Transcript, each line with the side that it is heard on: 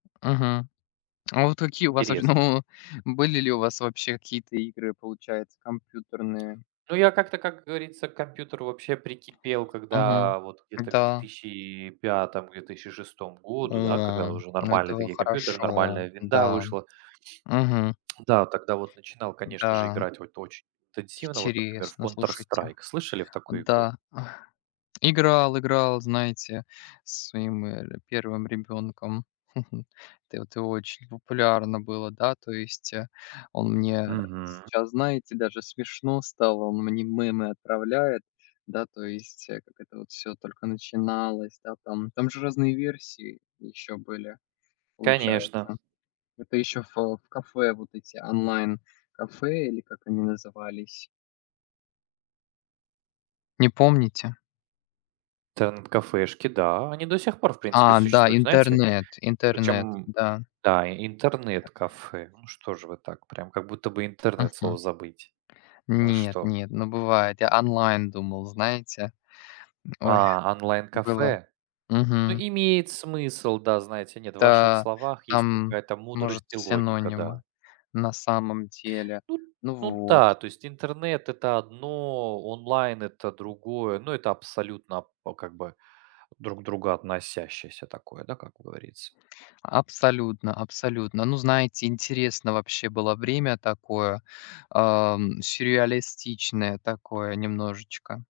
left: Мгм, а вот какие у вас, ваще
right: Интересно.
left: ну, были ли у вас вообще какие-то игры, получается, компьютерные?
right: Ну, я как-то, как говорится, к компьютеру вообще прикипел,
left: Мгм,
right: когда вот где-то к две
left: да.
right: тысячи пятому две тысячи шестому
left: О,
right: году, да, когда
left: м,
right: уже
left: ну, это
right: нормальные
left: во
right: такие компьютеры,
left: хорошо,
right: нормальная "Винда"
left: да.
right: вышла.
left: Мгм.
right: Да, тогда вот начинал, конечно же,
left: Да.
right: играть вот очень интенсивно, вот, например, в
left: Интересно, слушайте.
right: Counter-Strike. Слышали в такую игру?
left: Да, играл играл, знаете, со своим, э, 1 ребёнком, это вот, и очень популярно было, да. То есть, э, он мне
right: Мгм.
left: сейчас, знаете, даже смешно стало, он мне мемы отправляет, да, то есть, э, как это всё только начиналось, да, там там же разные версии ещё были,
right: Конечно.
left: получается, это ещё в в кафе, вот эти онлайн-кафе или как они назывались. Не помните?
right: Интернет- кафешки, да, они до сих пор, в принципе,
left: А, да,
right: существуют, знаете?
left: интернет интернет,
right: Причём,
left: да.
right: да, и
left: Так
right: интернет-кафе, ну, что же вы так, прям как будто бы "интернет"
left: Мгм.
right: слово забыть. Вы что?
left: Нет-нет, но бывает. Я онлайн думал, знаете. М, ой,
right: А,
left: было.
right: онлайн-кафе? Ну,
left: Мгм.
right: имеет смысл, да. Знаете, нет, в ваших
left: Да,
right: словах есть
left: там,
right: какая-то
left: может,
right: мудрость и логика,
left: синонимы,
right: да.
left: на самом деле,
right: Ну
left: ну,
right: ну
left: вот.
right: да, то есть интернет- это одно, онлайн- это другое. Ну, это абсолютно, п как бы друг к другу относящееся такое, да, как говорится.
left: Абсолютно абсолютно. Ну, знаете, интересно вообще было время такое, а, м, сюрреалистичное такое немножечко.